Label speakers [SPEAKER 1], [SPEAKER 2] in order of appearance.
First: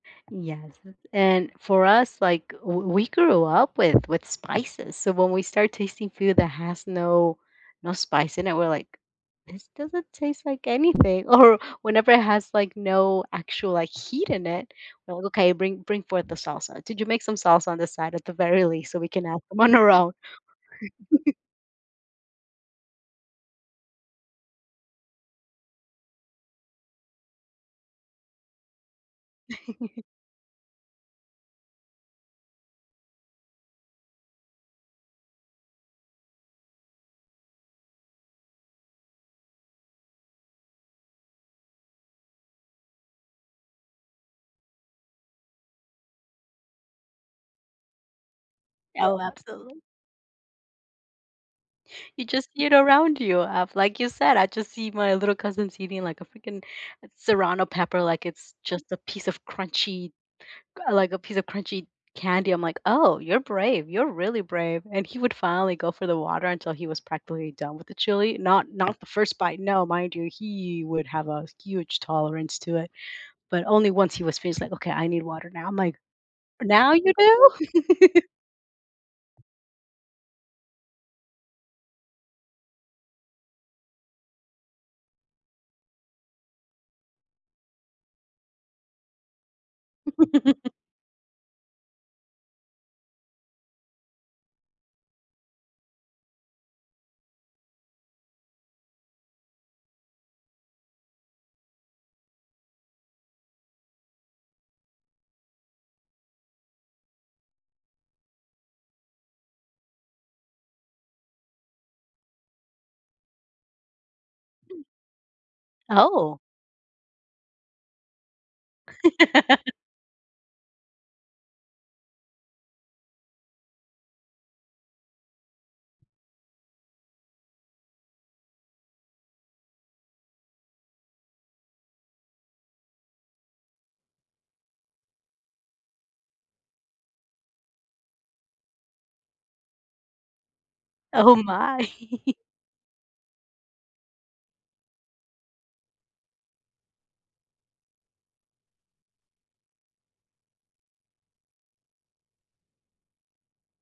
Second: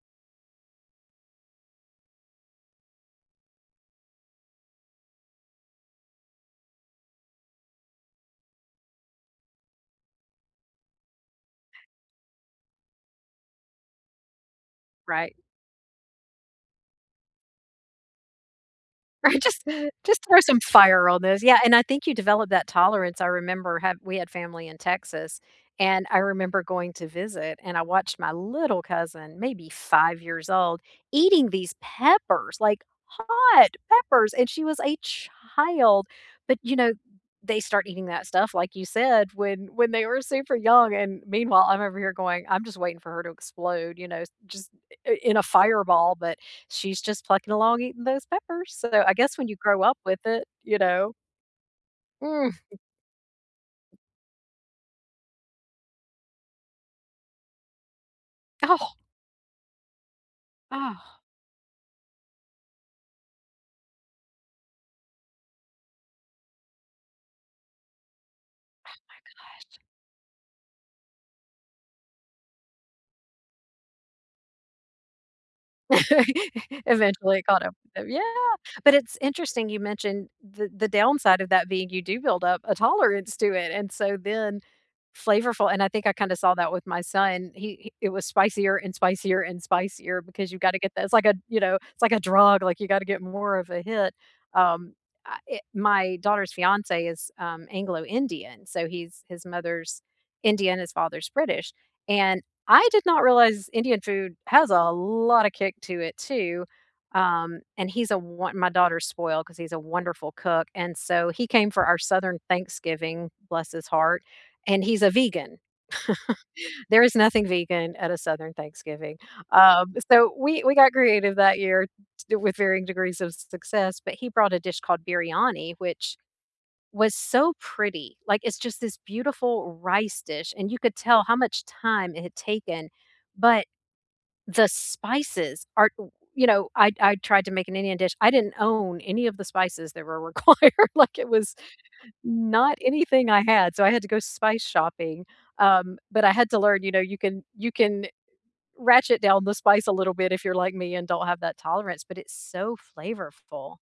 [SPEAKER 1] Yes, and for us, like, w we grew up with with spices, so when we start tasting food that has no no spice in it, we're like, "This doesn't taste like anything." Or whenever it has like no actual, like, heat in it well
[SPEAKER 2] Right.
[SPEAKER 1] okay, "Bring bring forth the salsa, did you make some salsa on this side at the very least so we can
[SPEAKER 2] I
[SPEAKER 1] add them
[SPEAKER 2] just
[SPEAKER 1] on our own?"
[SPEAKER 2] just throw some fire on this Yeah, and I think you develop that tolerance, I remember have we had family in Texas, and I remember going to visit and I watched my little cousin, maybe 5 years old, eating these peppers, like hot peppers and she was a child, but, you know, they start eating that stuff, like you said, when when they were super young. And meanwhile, I'm over here going, "I'm just waiting for her to explode, you know, just i in a fireball." But she's just plucking along eating those peppers. So, I
[SPEAKER 1] Oh,
[SPEAKER 2] guess when you
[SPEAKER 1] absolute
[SPEAKER 2] grow up with it, you know?
[SPEAKER 1] You just
[SPEAKER 2] Mhm.
[SPEAKER 1] eat around you, uh, like you said, I just see my little cousin's eating like a freaking serrano pepper like it's
[SPEAKER 2] Oh.
[SPEAKER 1] just a piece of crunchy like
[SPEAKER 2] Ugh.
[SPEAKER 1] a piece of crunchy candy. I'm like, "Oh, you're brave. You're really brave." And he would finally go for the water until he was practically done with the chili not
[SPEAKER 2] Oh
[SPEAKER 1] not the
[SPEAKER 2] my
[SPEAKER 1] first bite,
[SPEAKER 2] gosh.
[SPEAKER 1] no, mind you, he would have a huge tolerance to it, but only once he was finished, "Okay, I need water now." I'm like, "Now you
[SPEAKER 2] Eventually it
[SPEAKER 1] do?"
[SPEAKER 2] caught up with them Yeah, but it's interesting you mentioned th the downside of that being you do build up a tolerance to it, and so then flavorful and I think I kinda saw that with my son, he he it was spicier and spicier and spicier because you gotta get that it's like a, you know, it's like a drug, like you gotta get more of a hit, um, I it my daughter's fiance is, um, Anglo Indian, so he's his mother's Indian, his father's British, and I did not realize Indian food has a lot of kick to it too, um, and he's a wo my daughter's spoiled because he's a wonderful cook, and so he came for our southern Thanksgiving, bless his heart, and
[SPEAKER 1] [unintelligible]
[SPEAKER 2] he's a vegan.
[SPEAKER 1] Oh.
[SPEAKER 2] There is nothing vegan at a southern Thanksgiving, um, so we we got creative that year t with varying degrees of su success, but he brought a dish called biryani, which was so pretty. Like, it's just this beautiful rice dish and you could tell how much time it had taken, but the spices are, you know I I tried to make an Indian dish. I didn't own any of the spices that were required, like, it
[SPEAKER 1] Oh
[SPEAKER 2] was
[SPEAKER 1] my.
[SPEAKER 2] not anything I had, so I had to go spice shopping, um, but I had to learn, you know, you can you can ratchet down the spice a little bit if you're like me and don't have that tolerance, but it's so flavorful.